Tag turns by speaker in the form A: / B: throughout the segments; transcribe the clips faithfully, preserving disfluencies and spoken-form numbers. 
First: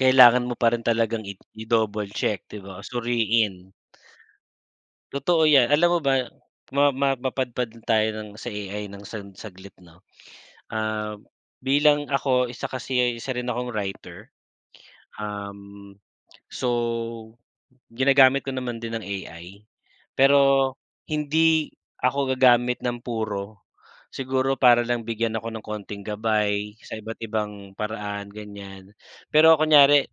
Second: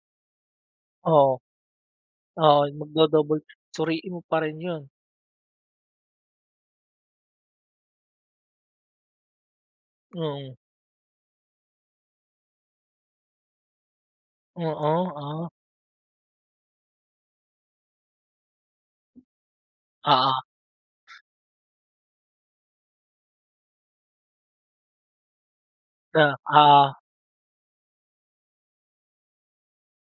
A: Kailangan mo parin talagang
B: Oo.
A: i i-double check 'di
B: Oo,
A: ba,
B: mag-do-double
A: suriin.
B: suriin mo pa rin 'yun.
A: Totoo 'yan, alam mo ba ma ma mapadpad tayo ng sa A-I ng sag saglit 'no.
B: Oo.
A: Ah, bilang ako isa kasi ay isa rin akong writer,
B: Oo, ah.
A: um, so ginagamit ko naman din ang A-I.
B: Oo.
A: Pero hindi ako gagamit ng puro, siguro para lang bigyan ako ng konting
B: Ah,
A: gabay
B: oo.
A: sa iba't ibang paraan, ganiyan. Pero kunyari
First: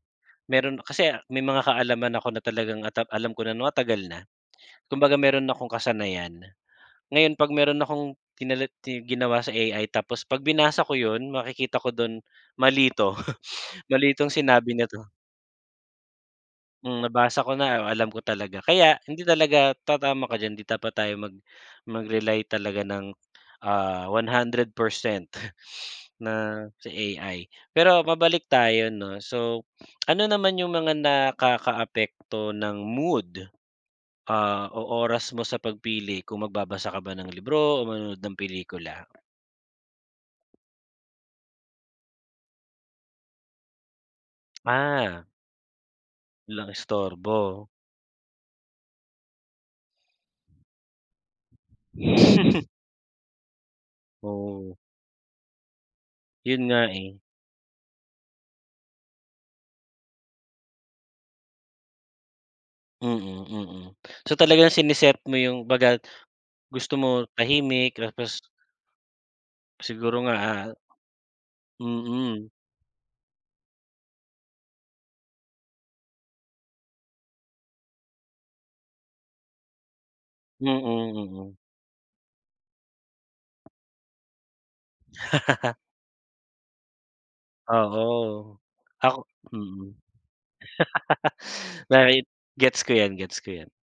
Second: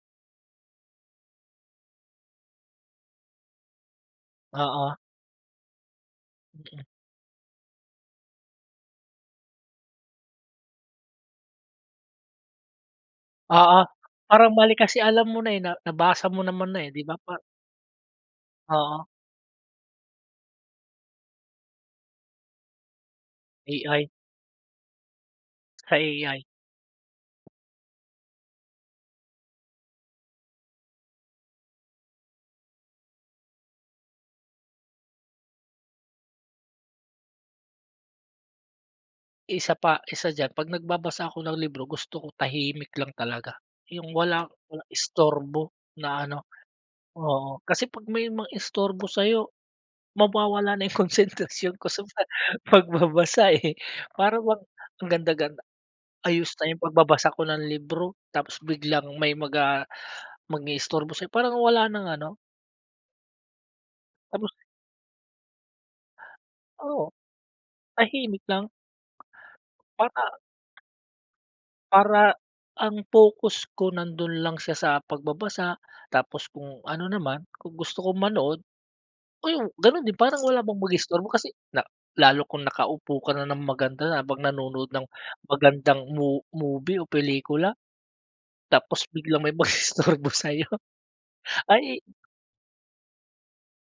A: meron kasi may mga kaalaman ako na talagang ata alam ko na ano matagal na,
B: Oo.
A: kumbaga meron akong kasanayan.
B: Okey.
A: Ngayon 'pag meron akong ginawa sa A-I tapos 'pag binasa ko 'yun makikita ko do'n mali 'to,
B: Oo,
A: mali itong
B: parang mali
A: sinabi na
B: kasi
A: 'to.
B: alam mo na eh, na nabasa mo naman na eh, 'di
A: Hmm,
B: ba pa
A: nabasa ko na, alam ko talaga. Kaya
B: Oo.
A: hindi talaga tatama ka diyan hindi dapat tayo mag mag-rely talaga ng,
B: A-I.
A: ah, one hundred percent
B: Sa
A: na
B: A-I.
A: si AI. Pero mabalik tayo 'no, so ano naman 'yung mga nakakaapekto ng mood, ah, o oras mo sa pagpili kung magbabasa ka ba ng libro o manonood ng pelikula?
B: Isa pa isa diyan 'pag nagbabasa ako ng libro gusto ko tahimik lang talaga, 'yung wala walang
A: Ah.
B: istorbo na ano.
A: Walang
B: Oo
A: istorbo.
B: kasi 'pag may mang-istorbo sa'yo mawawala na 'yung konsentrasyon ko sa pagbabasa, eh, parang bang
A: Oo.
B: ang ganda ganda, ayos
A: 'Yun
B: na 'yung
A: nga eh.
B: pagbabasa ko ng libro tapos biglang may mag ah mang-iistorbo sa'yo parang wala ng ano
A: Mm, mm. So
B: Tapos.
A: talaga sini-set mo 'yung 'baga gusto
B: Oo.
A: mo tahimik tapos
B: Tahimik lang.
A: Siguro nga
B: Bata.
A: ah
B: Para
A: mm.
B: ang focus ko nandun lang siya sa pagbabasa, tapos kung ano naman kung gusto ko manood, oh ganun din parang wala
A: Mm,
B: bang mag-istorbo kasi
A: mm.
B: na lalo kung nakaupo ka na ng maganda na habang nanonood ng magandang mov movie o pelikula.
A: Oo,
B: Tapos
A: ako
B: biglang may
A: mm.
B: mag-i-istorbo sa'yo, ay!
A: Kahit gets ko yan, gets ko 'yan.